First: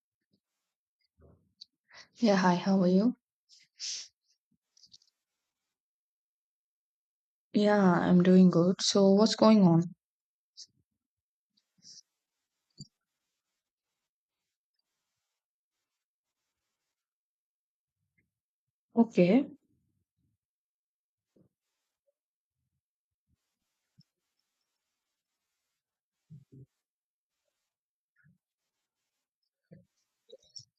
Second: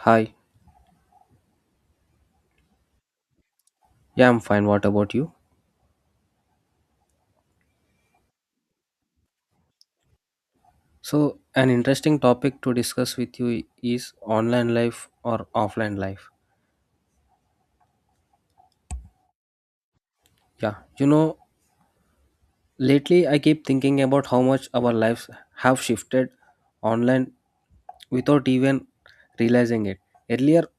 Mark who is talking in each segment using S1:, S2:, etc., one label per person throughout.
S1: Hi,
S2: Yeah, hi, how are you?
S1: yeah, I'm fine. What about you?
S2: Yeah, I'm doing good. So, what's going on?
S1: So, an interesting topic to discuss with you is online life or offline life.
S2: Okay.
S1: Yeah, you know, lately I keep thinking about how much our lives have shifted online without even realizing it. Earlier,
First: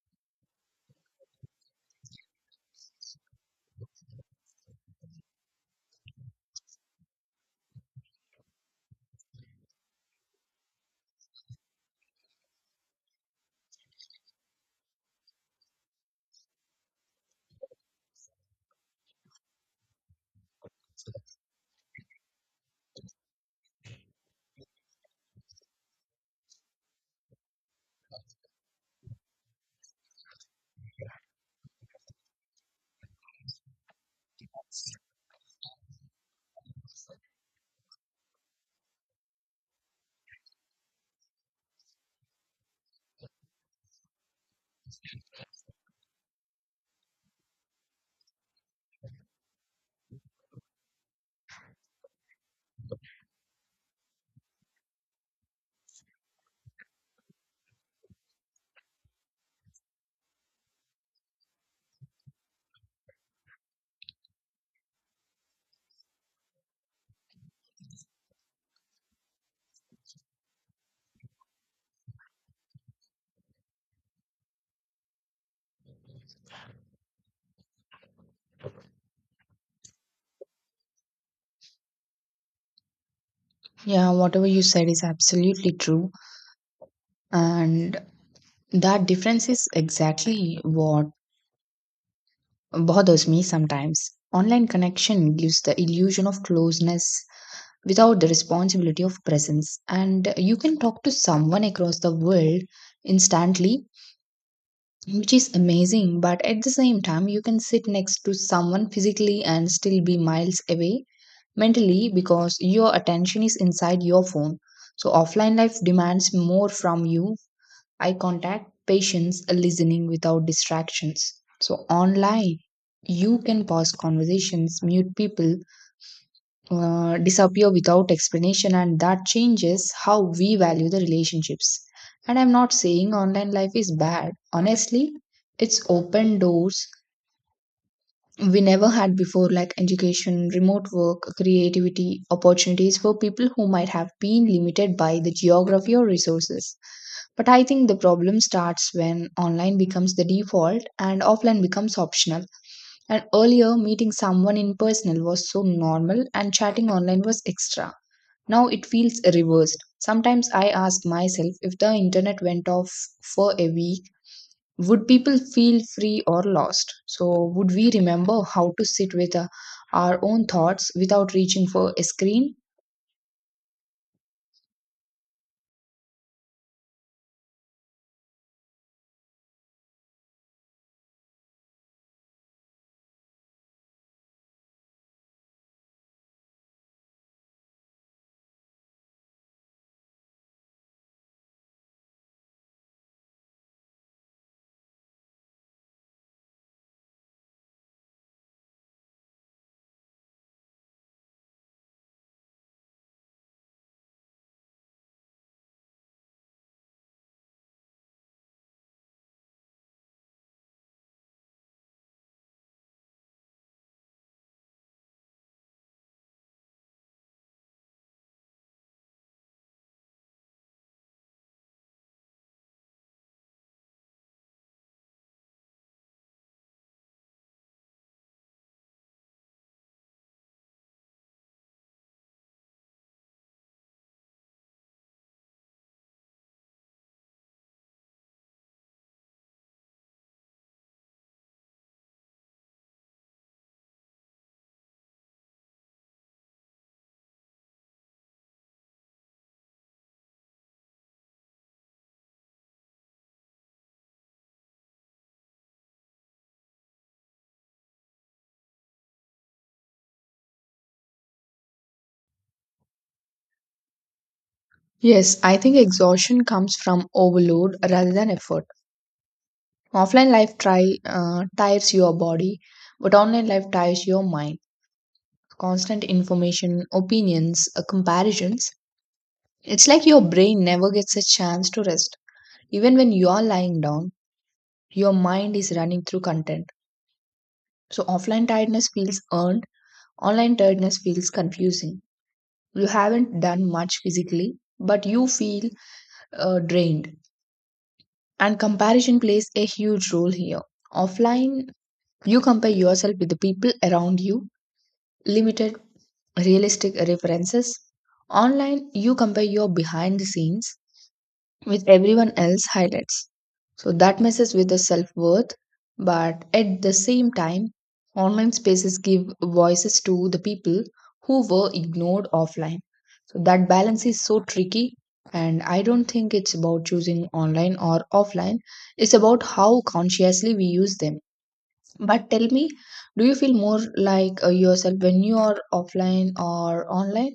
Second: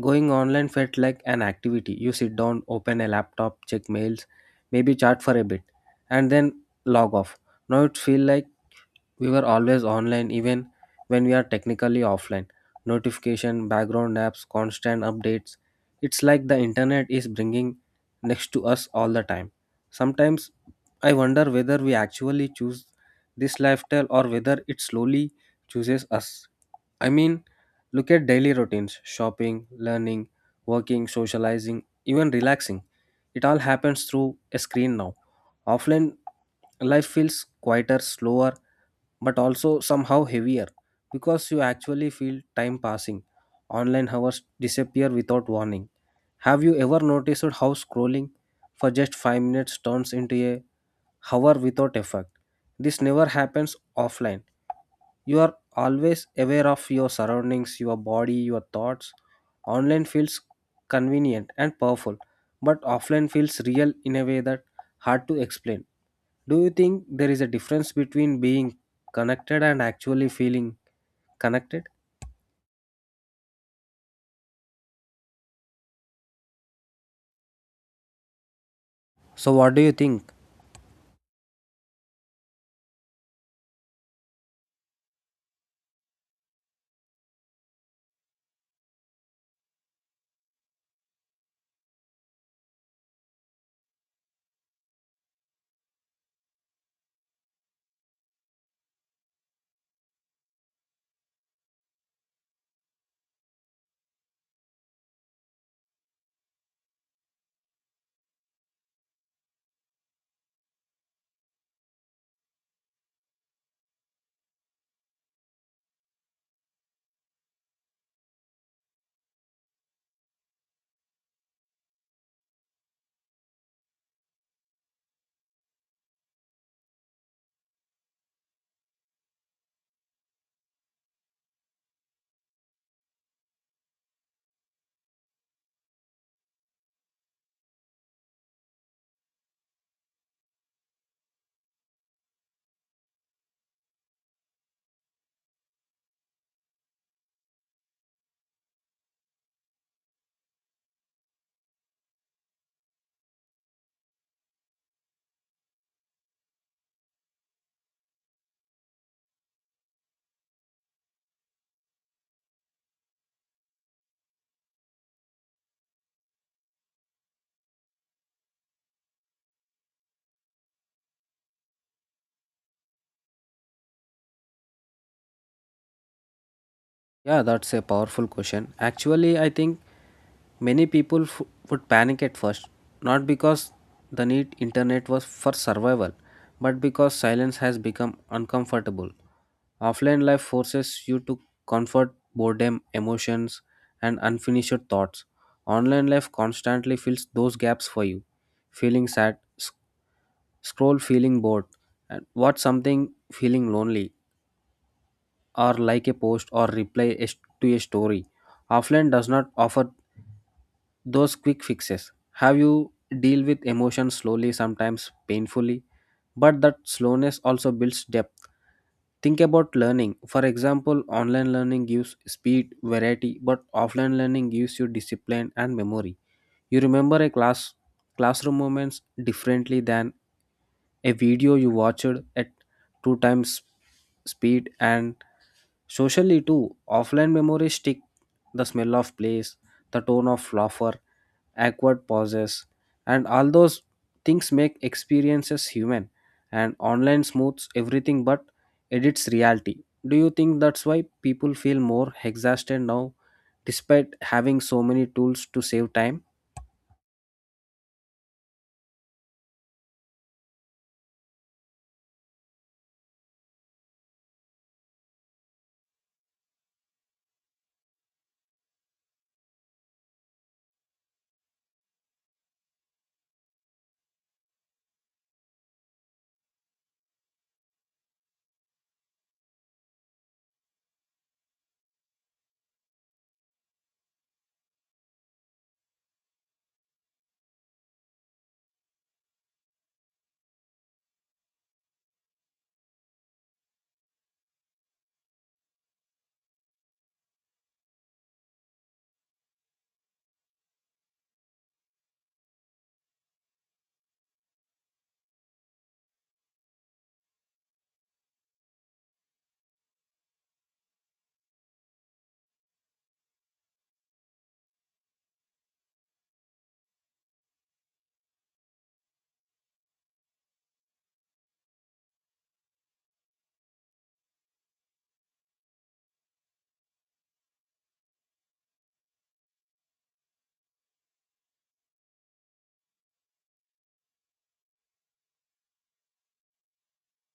S1: going online felt like an activity. You sit down, open a laptop, check mails, maybe chat for a bit, and then log off. Now it feels like we were always online even when we are technically offline. Notification, background apps, constant updates. It's like the internet is bringing next to us all the time. Sometimes I wonder whether we actually choose this lifestyle or whether it slowly chooses us. I mean, look at daily routines shopping, learning, working, socializing, even relaxing. It all happens through a screen now. Offline life feels quieter, slower, but also somehow heavier because you actually feel time passing. Online hours disappear without warning. Have you ever noticed how scrolling for just 5 minutes turns into a hour without effect? This never happens offline. You are always aware of your surroundings, your body, your thoughts. Online feels convenient and powerful, but offline feels real in a way that hard to explain. Do you think there is a difference between being connected and actually feeling connected? So, what do you think?
S2: Yeah, whatever you said is absolutely true. And that difference is exactly what bothers me sometimes. Online connection gives the illusion of closeness without the responsibility of presence. And you can talk to someone across the world instantly, which is amazing. But at the same time, you can sit next to someone physically and still be miles away mentally because your attention is inside your phone. So, offline life demands more from you eye contact, patience, listening without distractions. So, online, you can pause conversations, mute people, disappear without explanation, and that changes how we value the relationships. And I'm not saying online life is bad. Honestly, it's open doors we never had before, like education, remote work, creativity, opportunities for people who might have been limited by the geography or resources. But I think the problem starts when online becomes the default and offline becomes optional. And earlier, meeting someone in person was so normal and chatting online was extra. Now it feels reversed. Sometimes I ask myself if the internet went off for a week would people feel free or lost? So, would we remember how to sit with our own thoughts without reaching for a screen?
S1: Yeah, that's a powerful question. Actually, I think many people would panic at first, not because the need internet was for survival, but because silence has become uncomfortable. Offline life forces you to comfort boredom, emotions, and unfinished thoughts. Online life constantly fills those gaps for you. Feeling sad, scroll feeling bored, and watch something feeling lonely or like a post or reply a to a story. Offline does not offer those quick fixes have you deal with emotions slowly sometimes painfully, but that slowness also builds depth. Think about learning, for example. Online learning gives speed variety, but offline learning gives you discipline and memory. You remember a classroom moments differently than a video you watched at two times speed. And socially too, offline memories stick: the smell of place, the tone of laughter, awkward pauses, and all those things make experiences human. And online smooths everything but edits reality. Do you think that's why people feel more exhausted now, despite having so many tools to save time?
S2: Yes, I think exhaustion comes from overload rather than effort. Offline life tires your body, but online life tires your mind. Constant information, opinions, comparisons. It's like your brain never gets a chance to rest. Even when you are lying down, your mind is running through content. So, offline tiredness feels earned. Online tiredness feels confusing. You haven't done much physically, but you feel drained. And comparison plays a huge role here. Offline, you compare yourself with the people around you, limited realistic references. Online, you compare your behind the scenes with everyone else highlights. So that messes with the self worth. But at the same time, online spaces give voices to the people who were ignored offline. So that balance is so tricky. And I don't think it's about choosing online or offline, it's about how consciously we use them. But tell me, do you feel more like yourself when you are offline or online?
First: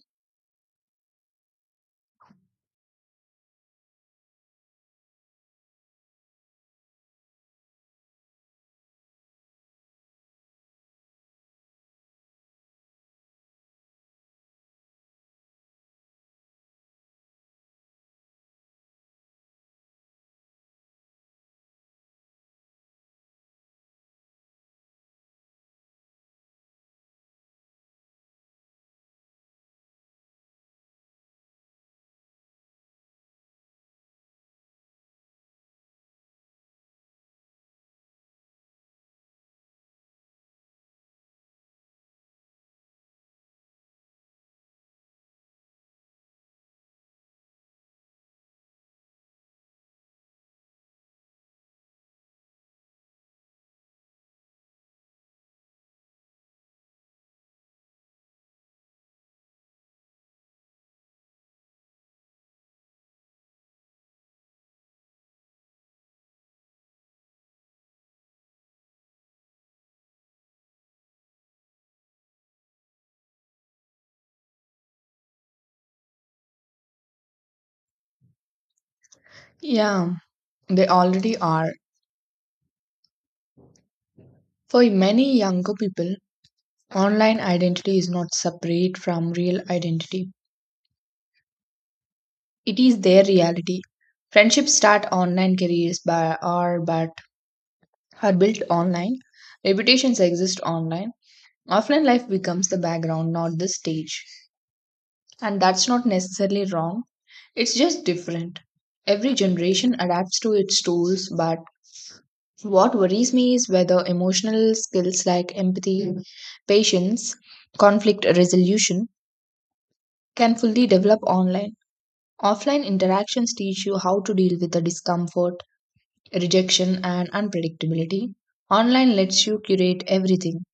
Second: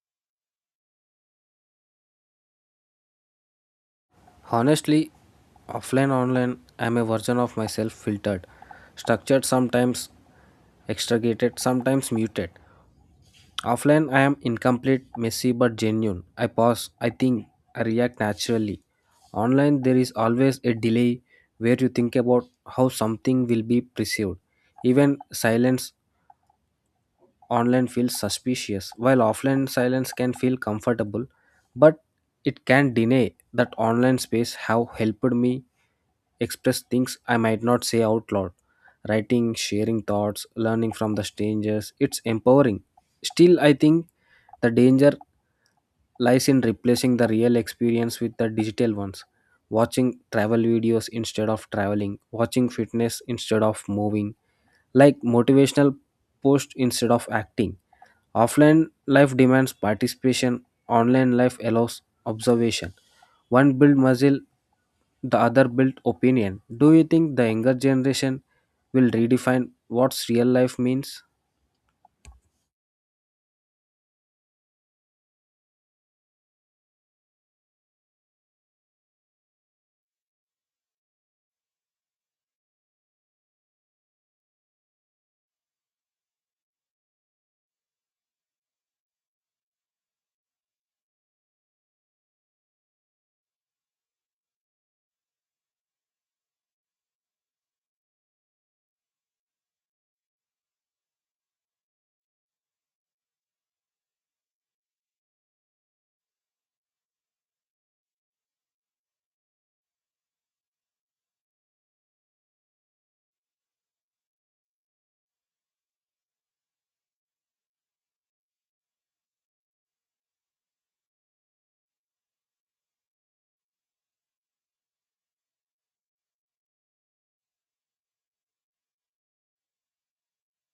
S1: Honestly, offline online, I'm a version of myself filtered, structured sometimes, extricated sometimes muted. Offline, I am incomplete, messy, but genuine. I pause, I think, I react naturally. Online, there is always a delay where you think about how something will be perceived. Even silence online feels suspicious, while offline silence can feel comfortable, but it can deny that online space have helped me express things I might not say out loud. Writing, sharing thoughts, learning from the strangers, it's empowering. Still, I think the danger lies in replacing the real experience with the digital ones. Watching travel videos instead of traveling, watching fitness instead of moving, like motivational post instead of acting. Offline life demands participation, online life allows observation. One build muscle, the other build opinion. Do you think the younger generation will redefine what's real life means?
S2: Yeah, they already are. For many younger people, online identity is not separate from real identity. It is their reality. Friendships start online, careers by, are but are built online. Reputations exist online. Offline life becomes the background, not the stage. And that's not necessarily wrong. It's just different. Every generation adapts to its tools, but what worries me is whether emotional skills like empathy, patience, conflict resolution can fully develop online. Offline interactions teach you how to deal with the discomfort, rejection, and unpredictability. Online lets you curate everything,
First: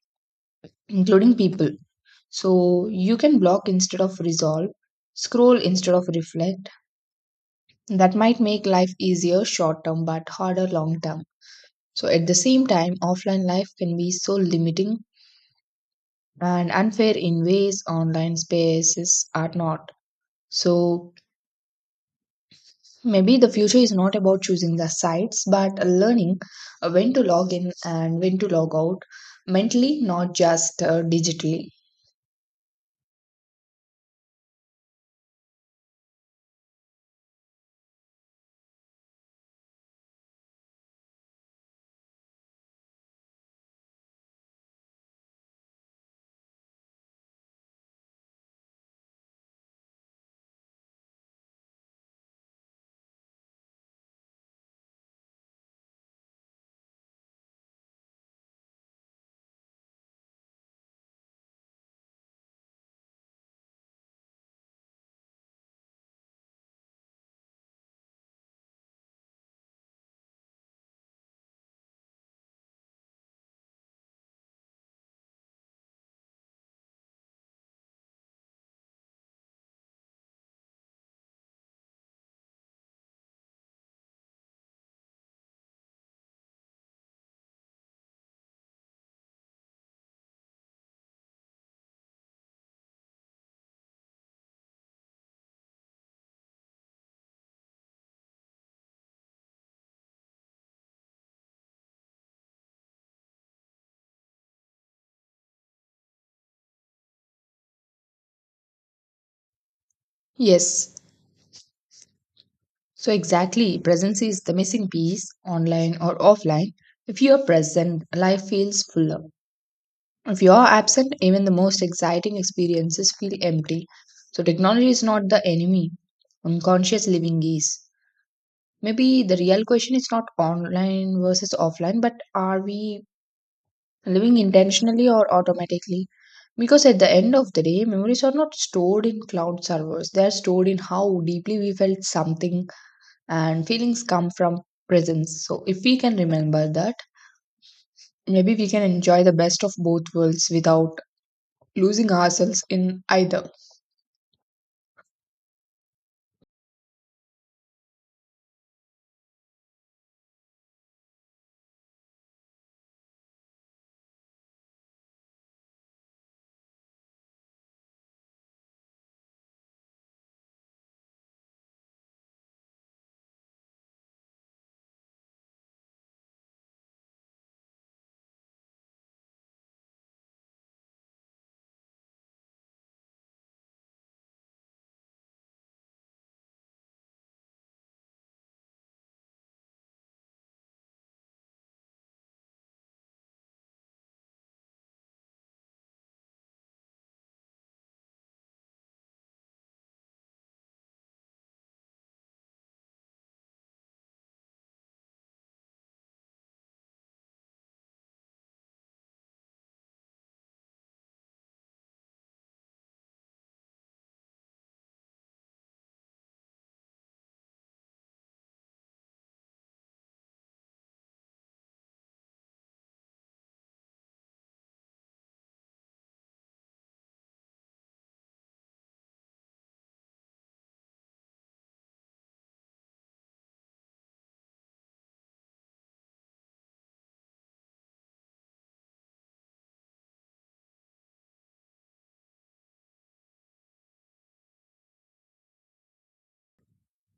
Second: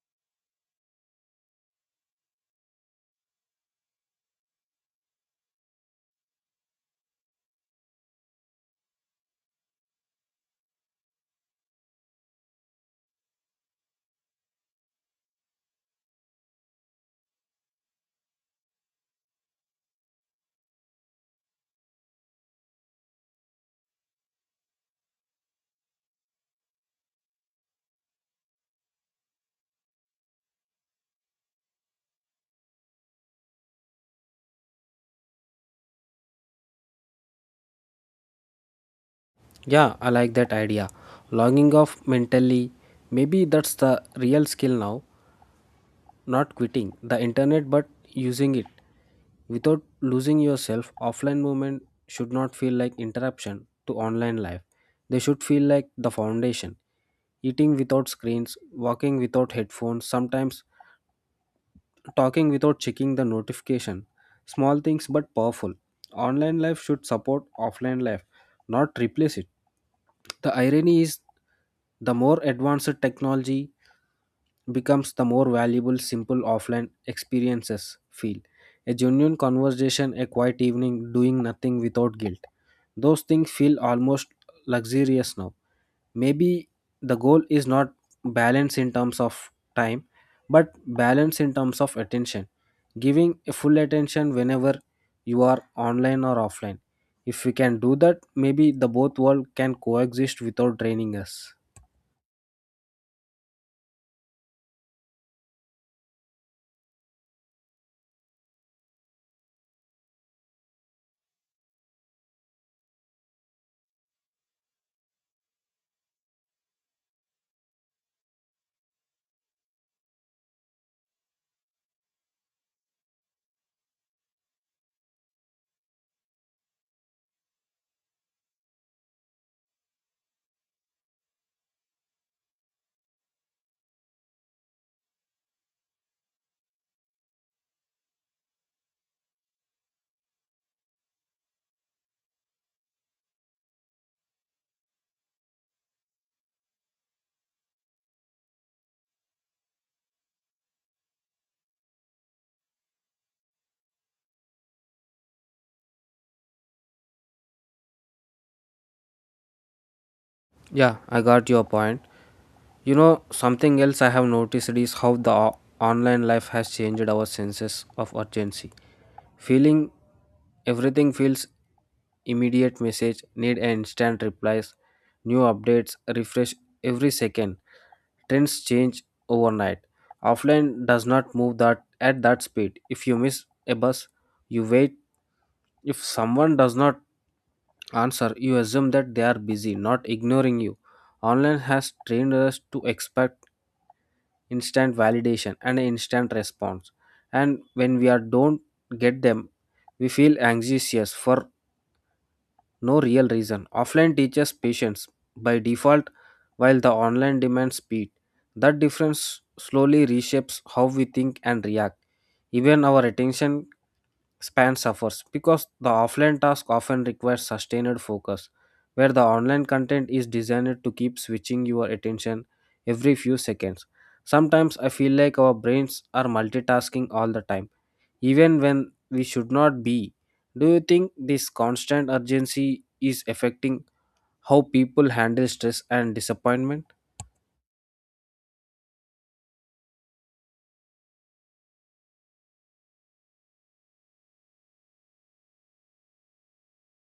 S2: including people. So you can block instead of resolve, scroll instead of reflect. That might make life easier short term but harder long term. So at the same time, offline life can be so limiting and unfair in ways online spaces are not. So maybe the future is not about choosing the sites, but learning when to log in and when to log out mentally, not just digitally.
S1: Yeah, I like that idea. Logging off mentally. Maybe that's the real skill now. Not quitting the internet, but using it. Without losing yourself, offline movement should not feel like interruption to online life. They should feel like the foundation. Eating without screens, walking without headphones, sometimes talking without checking the notification. Small things but powerful. Online life should support offline life, not replace it. The irony is the more advanced technology becomes, the more valuable simple offline experiences feel. A genuine conversation, a quiet evening, doing nothing without guilt. Those things feel almost luxurious now. Maybe the goal is not balance in terms of time, but balance in terms of attention, giving a full attention whenever you are online or offline. If we can do that, maybe the both world can coexist without draining us.
S2: Yes, so exactly. Presence is the missing piece, online or offline. If you are present, life feels fuller. If you are absent, even the most exciting experiences feel empty. So, technology is not the enemy, unconscious living is. Maybe the real question is not online versus offline, but are we living intentionally or automatically. Because at the end of the day, memories are not stored in cloud servers, they are stored in how deeply we felt something, and feelings come from presence. So, if we can remember that, maybe we can enjoy the best of both worlds without losing ourselves in either.
S1: Yeah, I got your point. You know, something else I have noticed is how the online life has changed our senses of urgency. Feeling everything feels immediate message, need an instant replies, new updates, refresh every second. Trends change overnight. Offline does not move that at that speed. If you miss a bus, you wait. If someone does not answer, you assume that they are busy, not ignoring you. Online has trained us to expect instant validation and instant response, and when we are don't get them, we feel anxious for no real reason. Offline teaches patience by default, while the online demands speed. That difference slowly reshapes how we think and react. Even our attention span suffers because the offline task often requires sustained focus, where the online content is designed to keep switching your attention every few seconds. Sometimes I feel like our brains are multitasking all the time, even when we should not be. Do you think this constant urgency is affecting how people handle stress and disappointment?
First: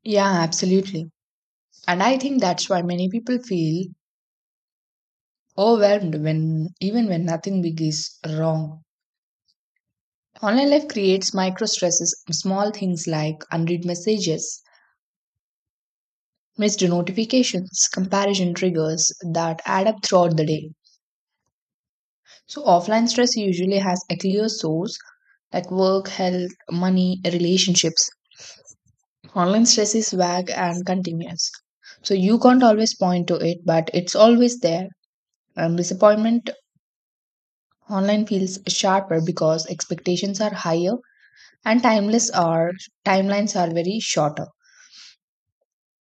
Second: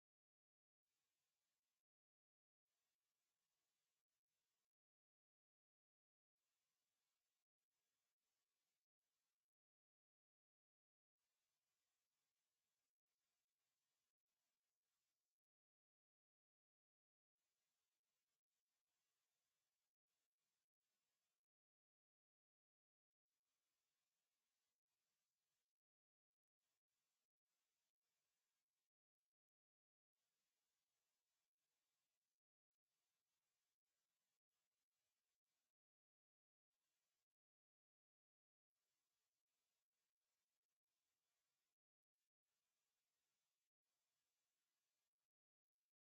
S2: Yeah, absolutely. And I think that's why many people feel overwhelmed when even when nothing big is wrong. Online life creates micro stresses, small things like unread messages, missed notifications, comparison triggers that add up throughout the day. So, offline stress usually has a clear source like work, health, money, relationships. Online stress is vague and continuous. So, you can't always point to it, but it's always there. And disappointment online feels sharper because expectations are higher and timeless are timelines are very shorter.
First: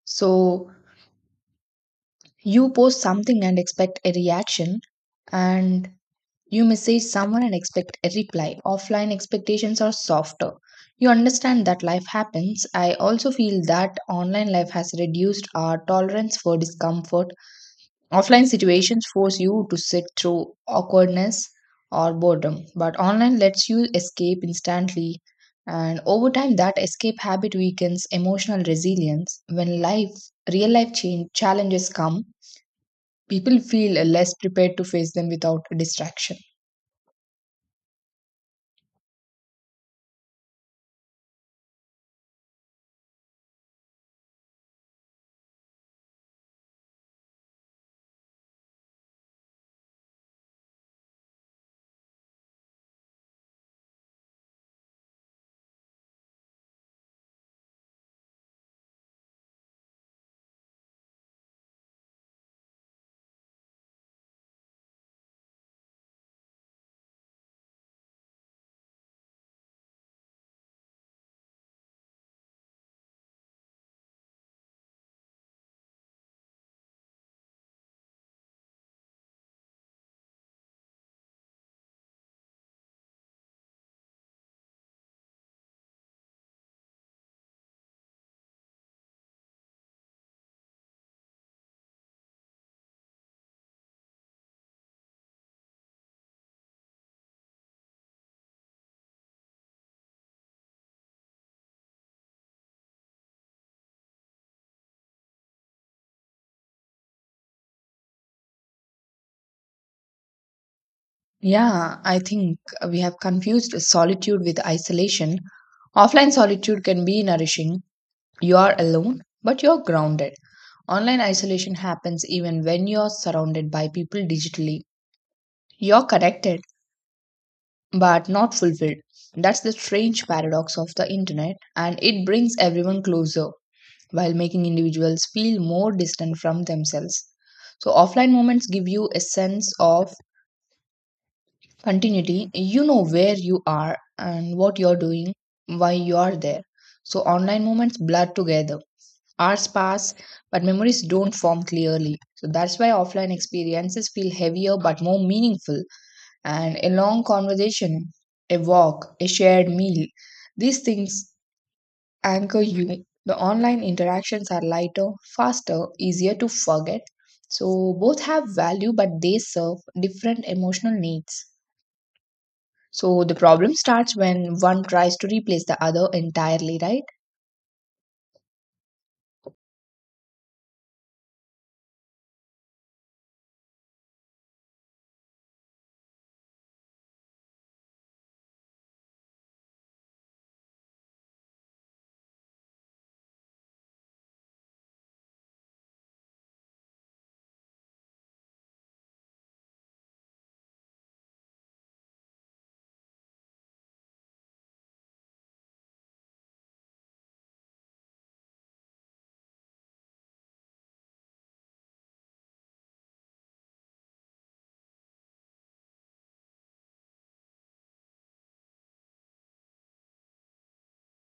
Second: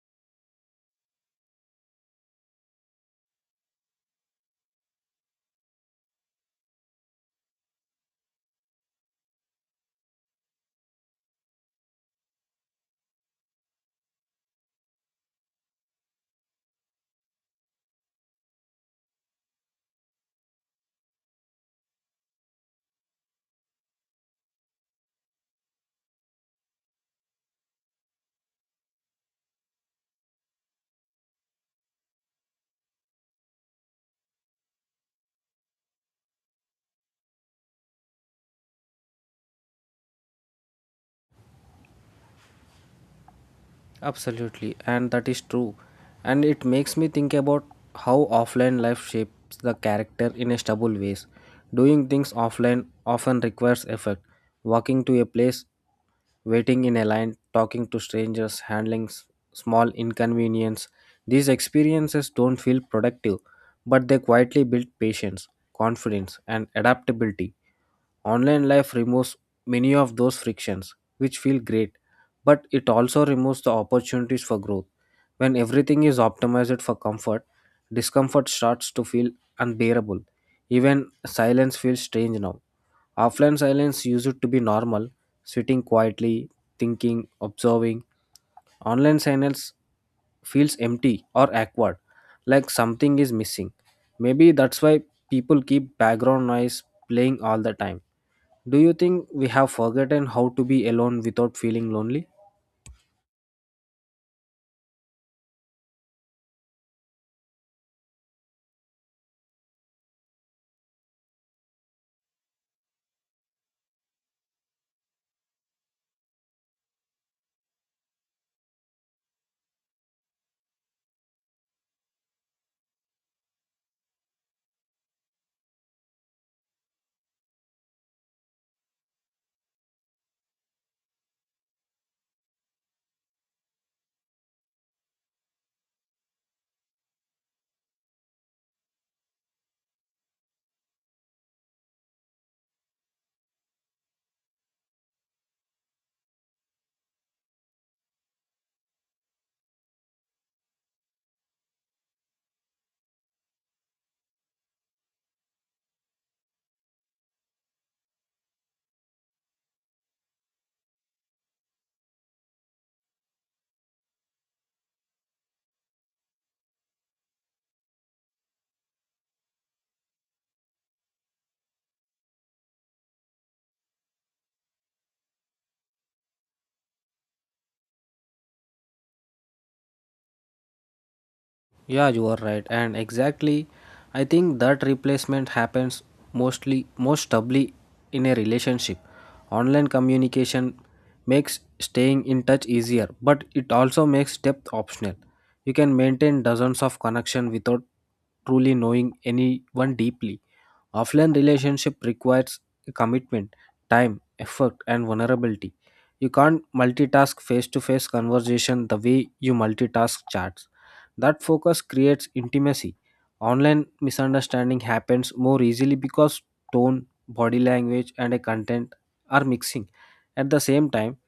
S2: So, you post something and expect a reaction and you message someone and expect a reply. Offline expectations are softer. You understand that life happens. I also feel that online life has reduced our tolerance for discomfort. Offline situations force you to sit through awkwardness or boredom, but online lets you escape instantly. And over time, that escape habit weakens emotional resilience. When real life challenges come, people feel less prepared to face them without distraction.
S1: Absolutely, and that is true. And it makes me think about how offline life shapes the character in a stubble ways. Doing things offline often requires effort. Walking to a place, waiting in a line, talking to strangers, handling small inconvenience. These experiences don't feel productive, but they quietly build patience, confidence, and adaptability. Online life removes many of those frictions, which feel great, but it also removes the opportunities for growth. When everything is optimized for comfort, discomfort starts to feel unbearable. Even silence feels strange now. Offline silence used to be normal, sitting quietly, thinking, observing. Online signals feels empty or awkward, like something is missing. Maybe that's why people keep background noise playing all the time. Do you think we have forgotten how to be alone without feeling lonely?
S2: Yeah, I think we have confused solitude with isolation. Offline solitude can be nourishing. You are alone, but you're grounded. Online isolation happens even when you're surrounded by people digitally. You're connected, but not fulfilled. That's the strange paradox of the internet, and it brings everyone closer, while making individuals feel more distant from themselves. So, offline moments give you a sense of continuity. You know where you are and what you're doing, why you are there. So, online moments blur together. Hours pass, but memories don't form clearly. So, that's why offline experiences feel heavier but more meaningful. And a long conversation, a walk, a shared meal, these things anchor you. The online interactions are lighter, faster, easier to forget. So both have value, but they serve different emotional needs. So the problem starts when one tries to replace the other entirely, right?
S1: Yeah, you are right. And exactly, I think that replacement happens mostly, most stably in a relationship. Online communication makes staying in touch easier, but it also makes depth optional. You can maintain dozens of connection without truly knowing anyone deeply. Offline relationship requires commitment, time, effort, and vulnerability. You can't multitask face-to-face conversation the way you multitask chats. That focus creates intimacy. Online misunderstanding happens more easily because tone, body language, and a content are mixing. At the same time,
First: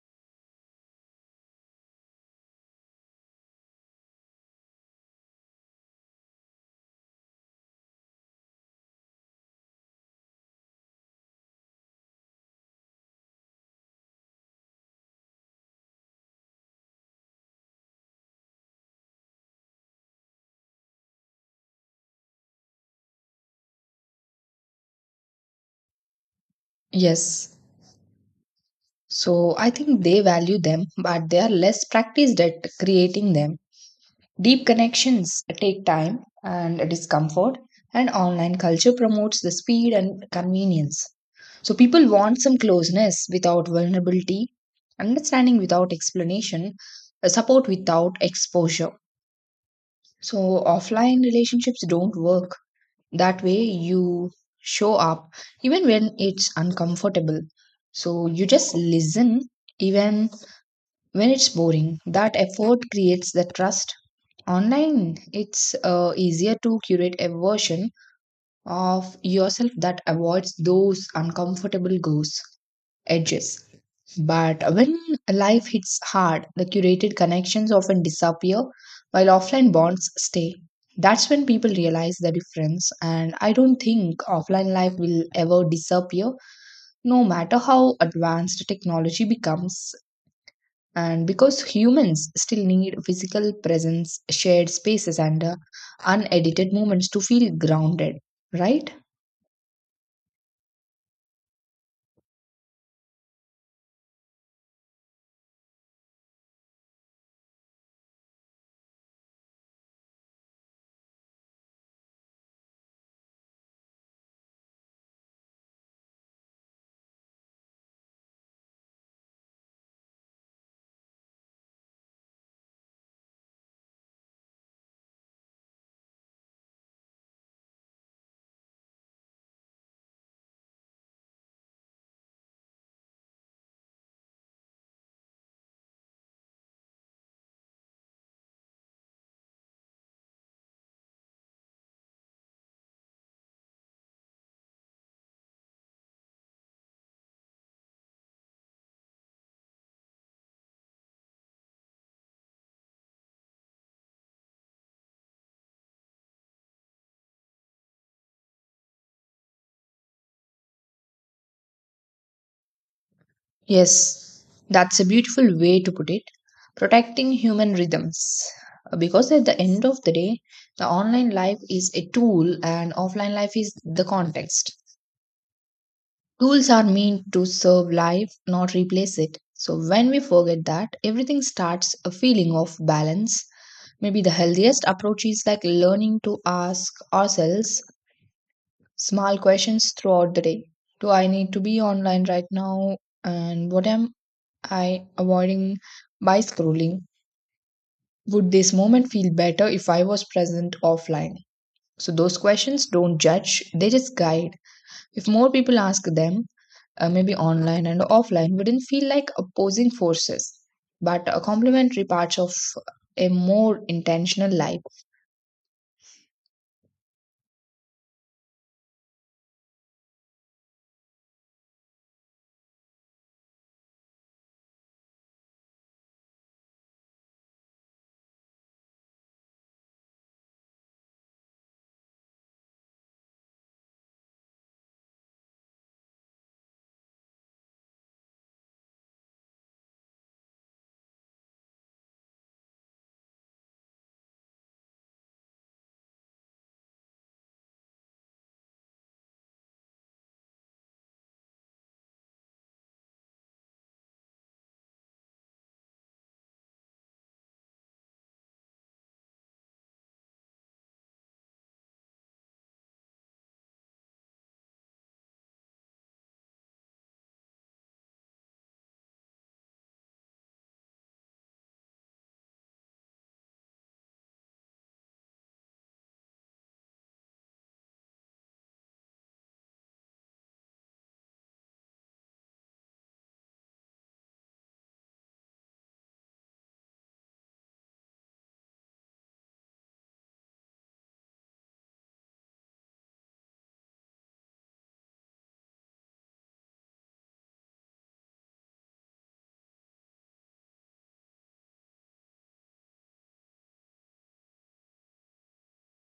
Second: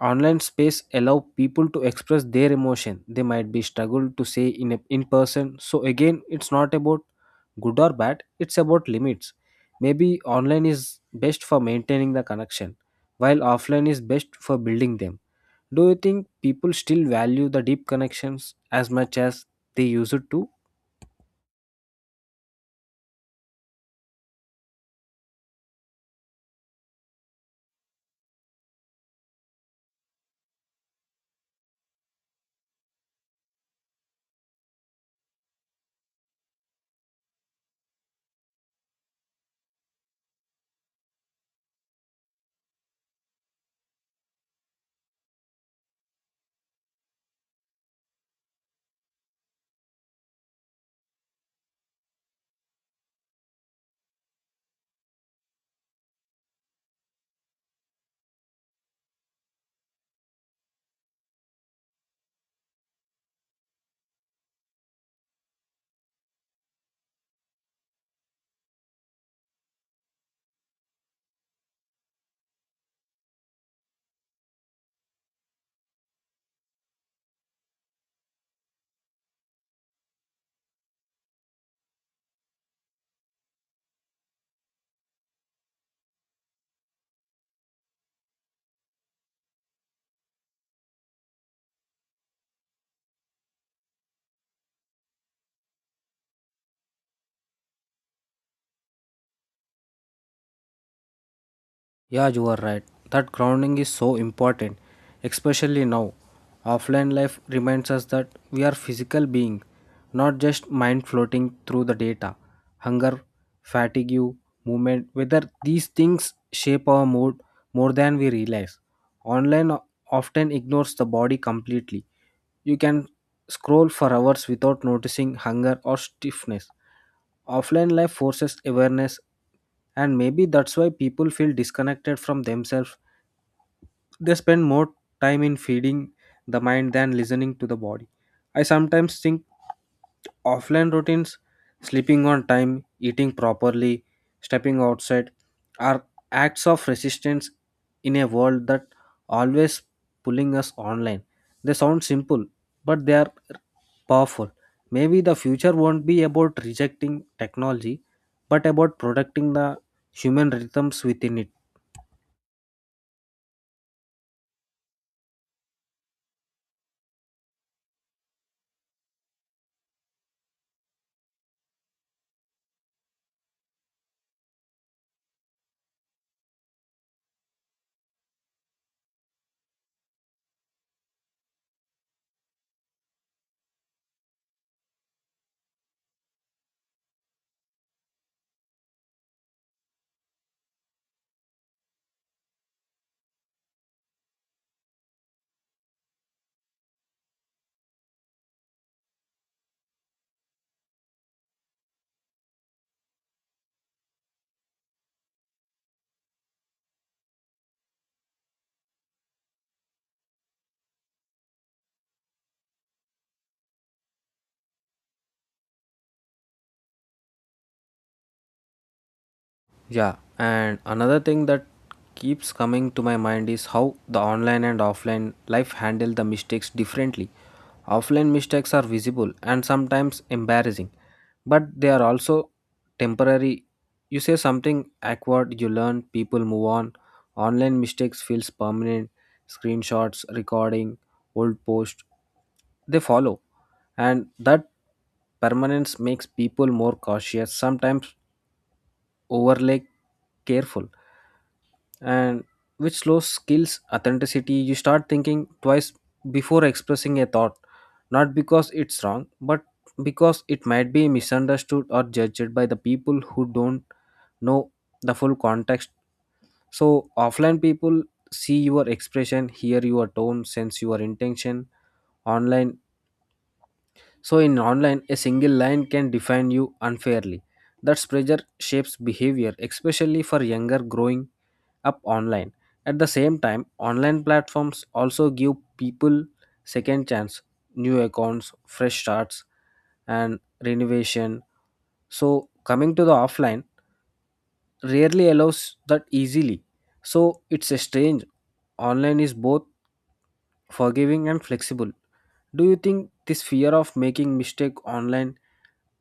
S1: online space allow people to express their emotion they might be struggled to say in person. So again, it's not about good or bad. It's about limits. Maybe online is best for maintaining the connection, while offline is best for building them. Do you think people still value the deep connections as much as they used to?
S2: Yes. So I think they value them, but they are less practiced at creating them. Deep connections take time and discomfort, and online culture promotes the speed and convenience. So people want some closeness without vulnerability, understanding without explanation, support without exposure. So offline relationships don't work. That way you show up even when it's uncomfortable. So you just listen even when it's boring. That effort creates the trust. Online, it's easier to curate a version of yourself that avoids those edges. But when life hits hard, the curated connections often disappear while offline bonds stay. That's when people realize the difference, and I don't think offline life will ever disappear, no matter how advanced technology becomes. And because humans still need physical presence, shared spaces, and unedited moments to feel grounded, right?
S1: Yeah, you are right. That grounding is so important, especially now. Offline life reminds us that we are physical beings, not just mind floating through the data. Hunger, fatigue, movement, whether these things shape our mood more than we realize. Online often ignores the body completely. You can scroll for hours without noticing hunger or stiffness. Offline life forces awareness, and maybe that's why people feel disconnected from themselves. They spend more time in feeding the mind than listening to the body. I sometimes think offline routines, sleeping on time, eating properly, stepping outside, are acts of resistance in a world that always pulling us online. They sound simple, but they are powerful. Maybe the future won't be about rejecting technology, but about protecting the human rhythms within it.
S2: Yes, that's a beautiful way to put it. Protecting human rhythms. Because at the end of the day, the online life is a tool and offline life is the context. Tools are meant to serve life, not replace it. So when we forget that, everything starts a feeling of balance. Maybe the healthiest approach is like learning to ask ourselves small questions throughout the day. Do I need to be online right now? And what am I avoiding by scrolling? Would this moment feel better if I was present offline? So, those questions don't judge, they just guide. If more people ask them, maybe online and offline wouldn't feel like opposing forces, but a complementary part of a more intentional life.
S1: Yeah, and another thing that keeps coming to my mind is how the online and offline life handle the mistakes differently. Offline mistakes are visible and sometimes embarrassing, but they are also temporary. You say something awkward, you learn, people move on. Online mistakes feels permanent. Screenshots, recording, old post, they follow, and that permanence makes people more cautious, sometimes overly careful, and which slows skills authenticity. You start thinking twice before expressing a thought, not because it's wrong, but because it might be misunderstood or judged by the people who don't know the full context. So offline people see your expression, hear your tone, sense your intention. Online, so in online a single line can define you unfairly. That pressure shapes behavior, especially for younger growing up online. At the same time, online platforms also give people second chance, new accounts, fresh starts, and renovation. So coming to the offline rarely allows that easily. So it's a strange. Online is both forgiving and flexible. Do you think this fear of making mistake online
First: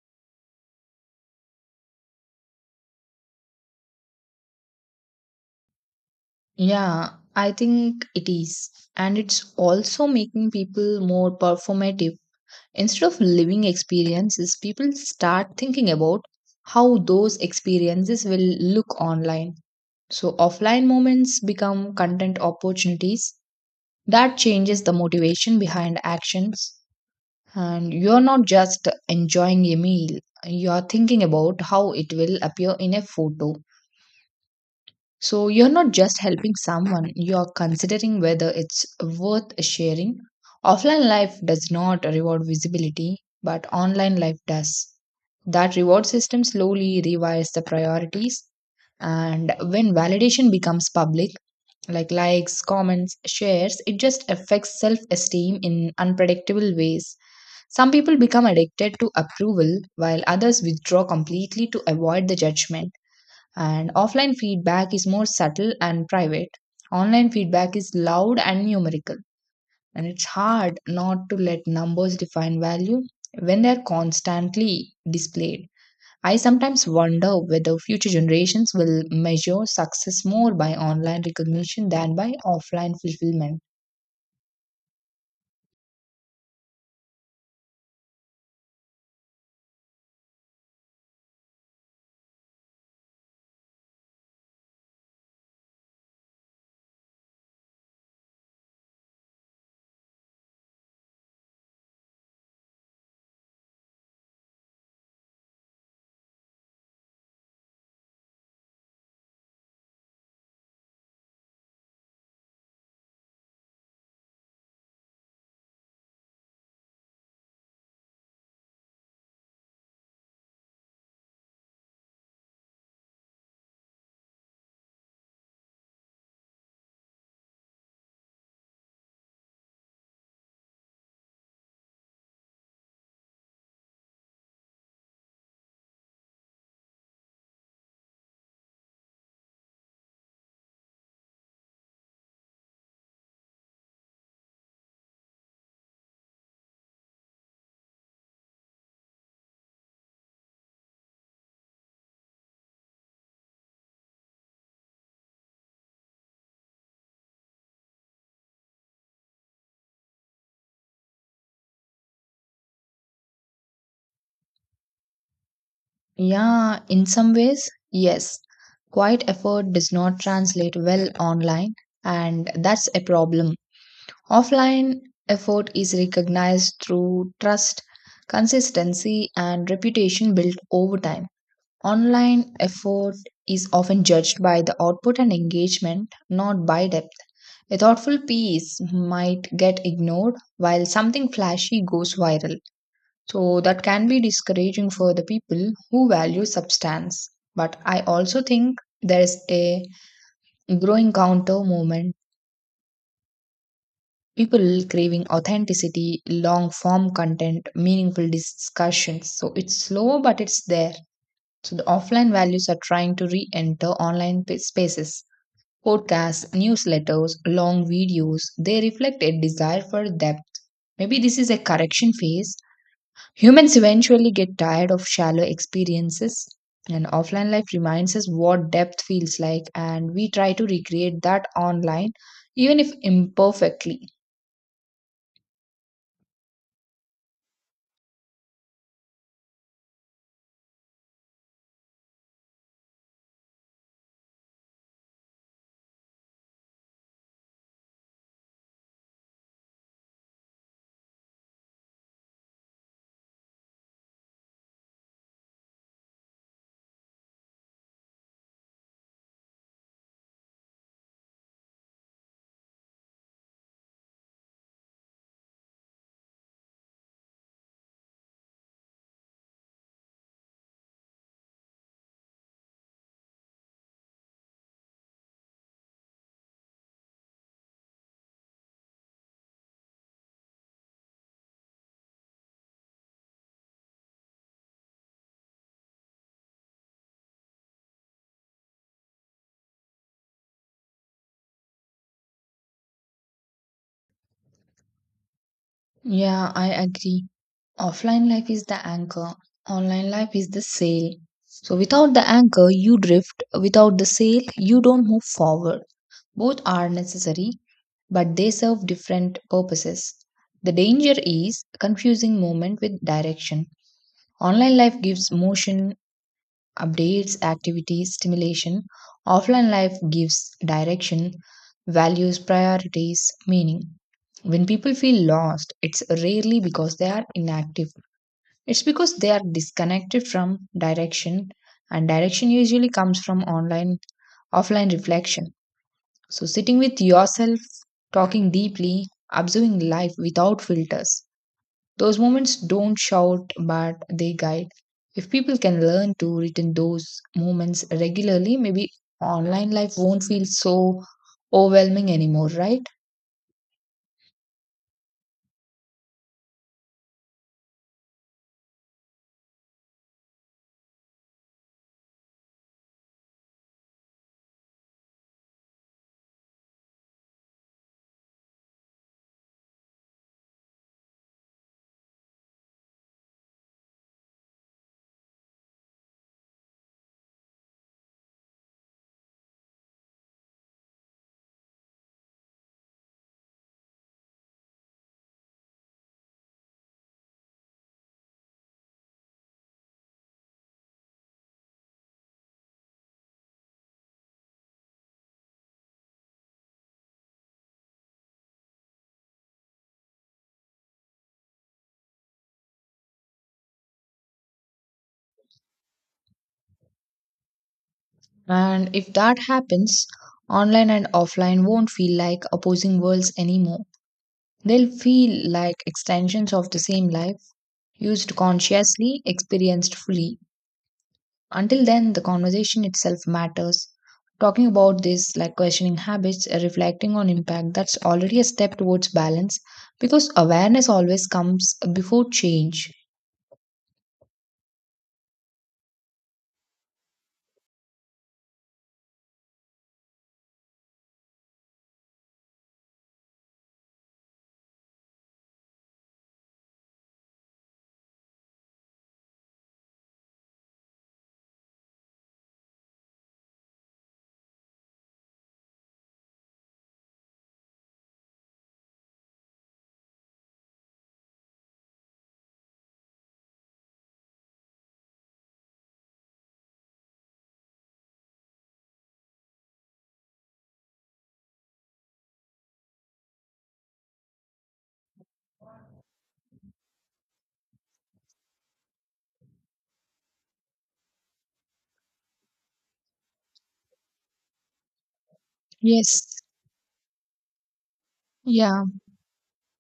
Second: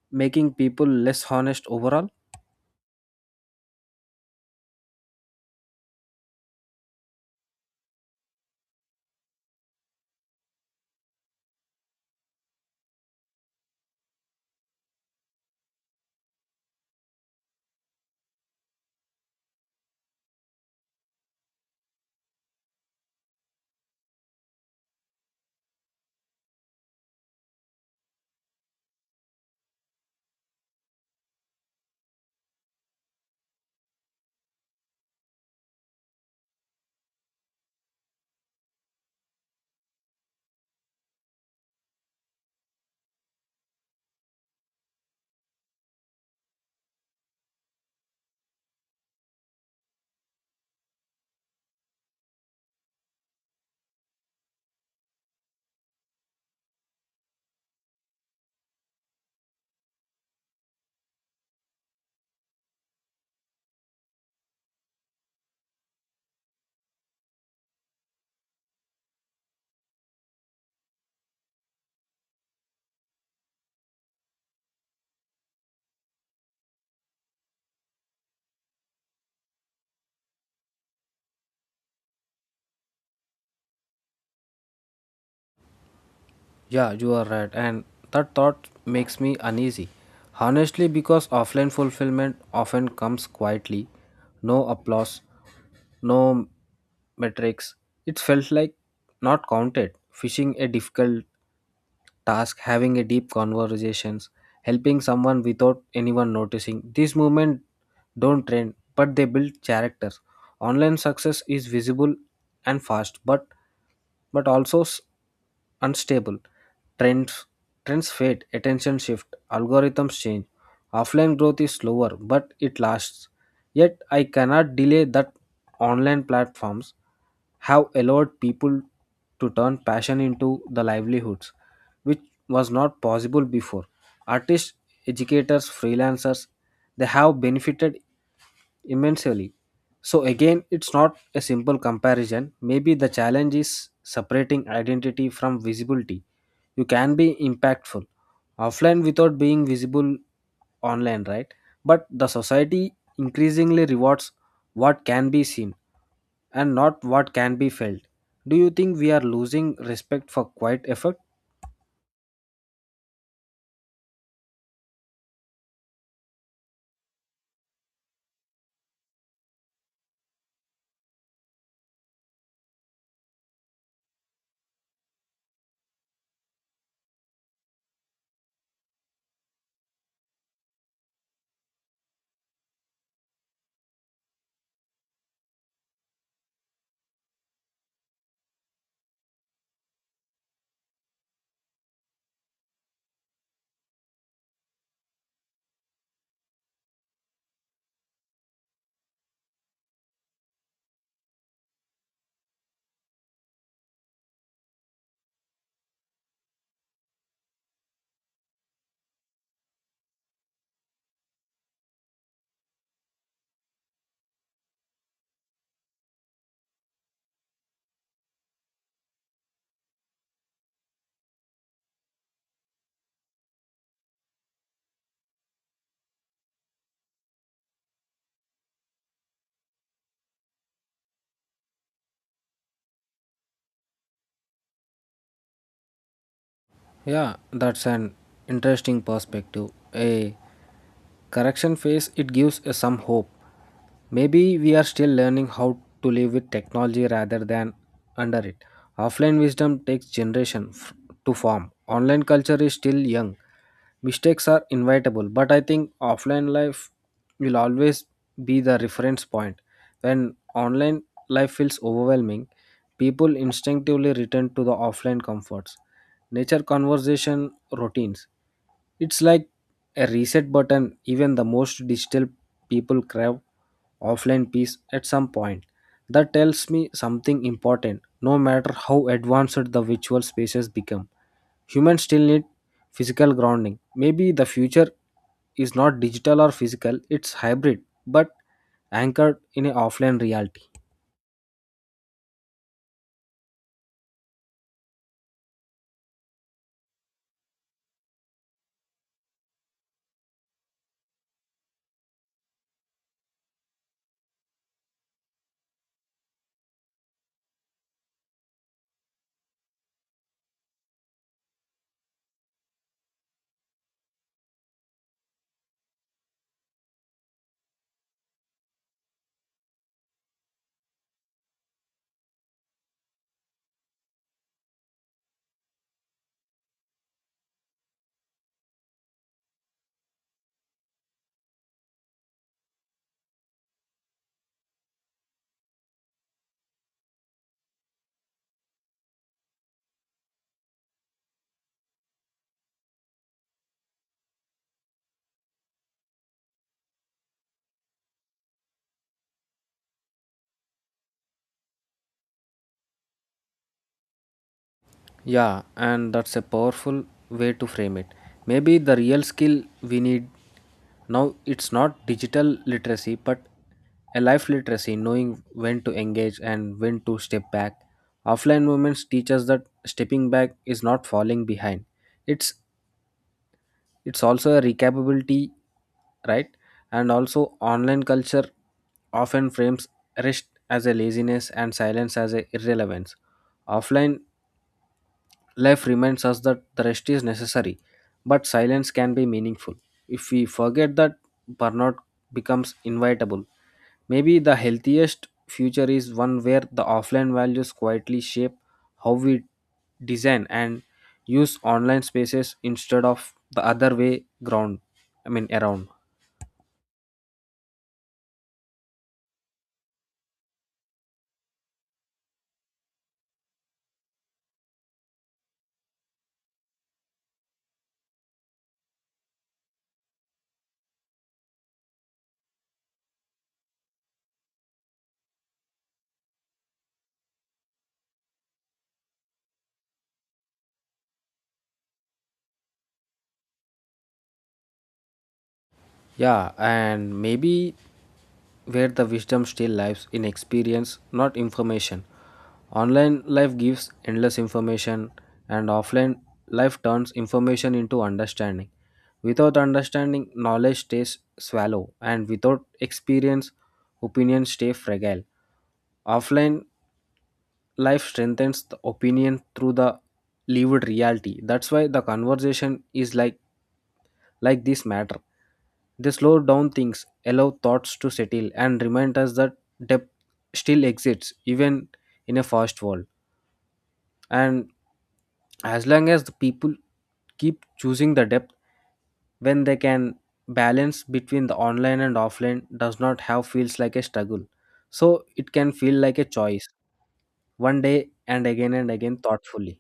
S1: making people less honest overall?
S2: Yeah, I think it is. And it's also making people more performative. Instead of living experiences, people start thinking about how those experiences will look online. So offline moments become content opportunities. That changes the motivation behind actions. And you're not just enjoying a meal, you're thinking about how it will appear in a photo. So you're not just helping someone, you're considering whether it's worth sharing. Offline life does not reward visibility, but online life does. That reward system slowly revives the priorities, and when validation becomes public, like likes, comments, shares, it just affects self esteem in unpredictable ways. Some people become addicted to approval, while others withdraw completely to avoid the judgment. And offline feedback is more subtle and private. Online feedback is loud and numerical. And it's hard not to let numbers define value when they're constantly displayed. I sometimes wonder whether future generations will measure success more by online recognition than by offline fulfillment.
S1: Yeah, you are right. And that thought makes me uneasy. Honestly, because offline fulfillment often comes quietly, no applause, no metrics. It felt like not counted, fishing a difficult task, having a deep conversations, helping someone without anyone noticing. These movements don't trend, but they build character. Online success is visible and fast, but also unstable. Trends trends fade, attention shift, algorithms change. Offline growth is slower, but it lasts. Yet I cannot delay that online platforms have allowed people to turn passion into the livelihoods, which was not possible before. Artists, educators, freelancers, they have benefited immensely. So, again, it's not a simple comparison. Maybe the challenge is separating identity from visibility. You can be impactful offline without being visible online, right? But the society increasingly rewards what can be seen and not what can be felt. Do you think we are losing respect for quiet effort?
S2: Yeah, in some ways, yes. Quiet effort does not translate well online, and that's a problem. Offline effort is recognized through trust, consistency, and reputation built over time. Online effort is often judged by the output and engagement, not by depth. A thoughtful piece might get ignored while something flashy goes viral. So, that can be discouraging for the people who value substance. But I also think there is a growing counter movement, people craving authenticity, long form content, meaningful discussions. So it's slow, but it's there. So the offline values are trying to re enter online spaces. Podcasts, newsletters, long videos, they reflect a desire for depth. Maybe this is a correction phase. Humans eventually get tired of shallow experiences, and offline life reminds us what depth feels like, and we try to recreate that online, even if imperfectly.
S1: Yeah, that's an interesting perspective. A correction phase, it gives us some hope. Maybe we are still learning how to live with technology rather than under it. Offline wisdom takes generation to form. Online culture is still young. Mistakes are inevitable, but I think offline life will always be the reference point. When online life feels overwhelming, people instinctively return to the offline comforts. Nature conversation routines, it's like a reset button. Even the most digital people crave offline peace at some point. That tells me something important. No matter how advanced the virtual spaces become, humans still need physical grounding. Maybe the future is not digital or physical, it's hybrid, but anchored in an offline reality.
S2: Yeah, I agree. Offline life is the anchor, online life is the sail. So, without the anchor, you drift. Without the sail, you don't move forward. Both are necessary, but they serve different purposes. The danger is confusing movement with direction. Online life gives motion, updates, activities, stimulation. Offline life gives direction, values, priorities, meaning. When people feel lost, it's rarely because they are inactive. It's because they are disconnected from direction, and direction usually comes from offline reflection. So, sitting with yourself, talking deeply, observing life without filters. Those moments don't shout, but they guide. If people can learn to return those moments regularly, maybe online life won't feel so overwhelming anymore, right?
S1: Yeah, and that's a powerful way to frame it. Maybe the real skill we need now it's not digital literacy but a life literacy, knowing when to engage and when to step back. Offline movements teach us that stepping back is not falling behind. It's it's also a recapability, right? And also online culture often frames rest as a laziness and silence as a irrelevance. Offline life reminds us that the rest is necessary, but silence can be meaningful. If we forget that, burnout becomes inevitable. Maybe the healthiest future is one where the offline values quietly shape how we design and use online spaces instead of the other way ground. I mean, around.
S2: And if that happens, online and offline won't feel like opposing worlds anymore. They'll feel like extensions of the same life, used consciously, experienced fully. Until then, the conversation itself matters. Talking about this, like questioning habits, reflecting on impact, that's already a step towards balance because awareness always comes before change.
S1: Yeah, and maybe where the wisdom still lives in experience, not information. Online life gives endless information, and offline life turns information into understanding. Without understanding, knowledge stays shallow, and without experience, opinions stay fragile. Offline life strengthens the opinion through the lived reality. That's why the conversation is like this matter. They slow down things, allow thoughts to settle, and remind us that depth still exists even in a fast world. And as long as the people keep choosing the depth when they can, balance between the online and offline does not have feels like a struggle. So it can feel like a
S2: Yes.
S1: choice one day
S2: Yeah.
S1: and again thoughtfully.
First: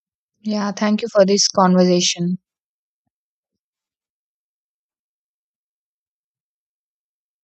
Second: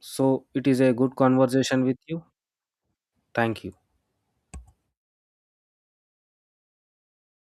S1: So it
S2: Yeah.
S1: is a
S2: Thank you
S1: good
S2: for this
S1: conversation with you.
S2: conversation.
S1: Thank you.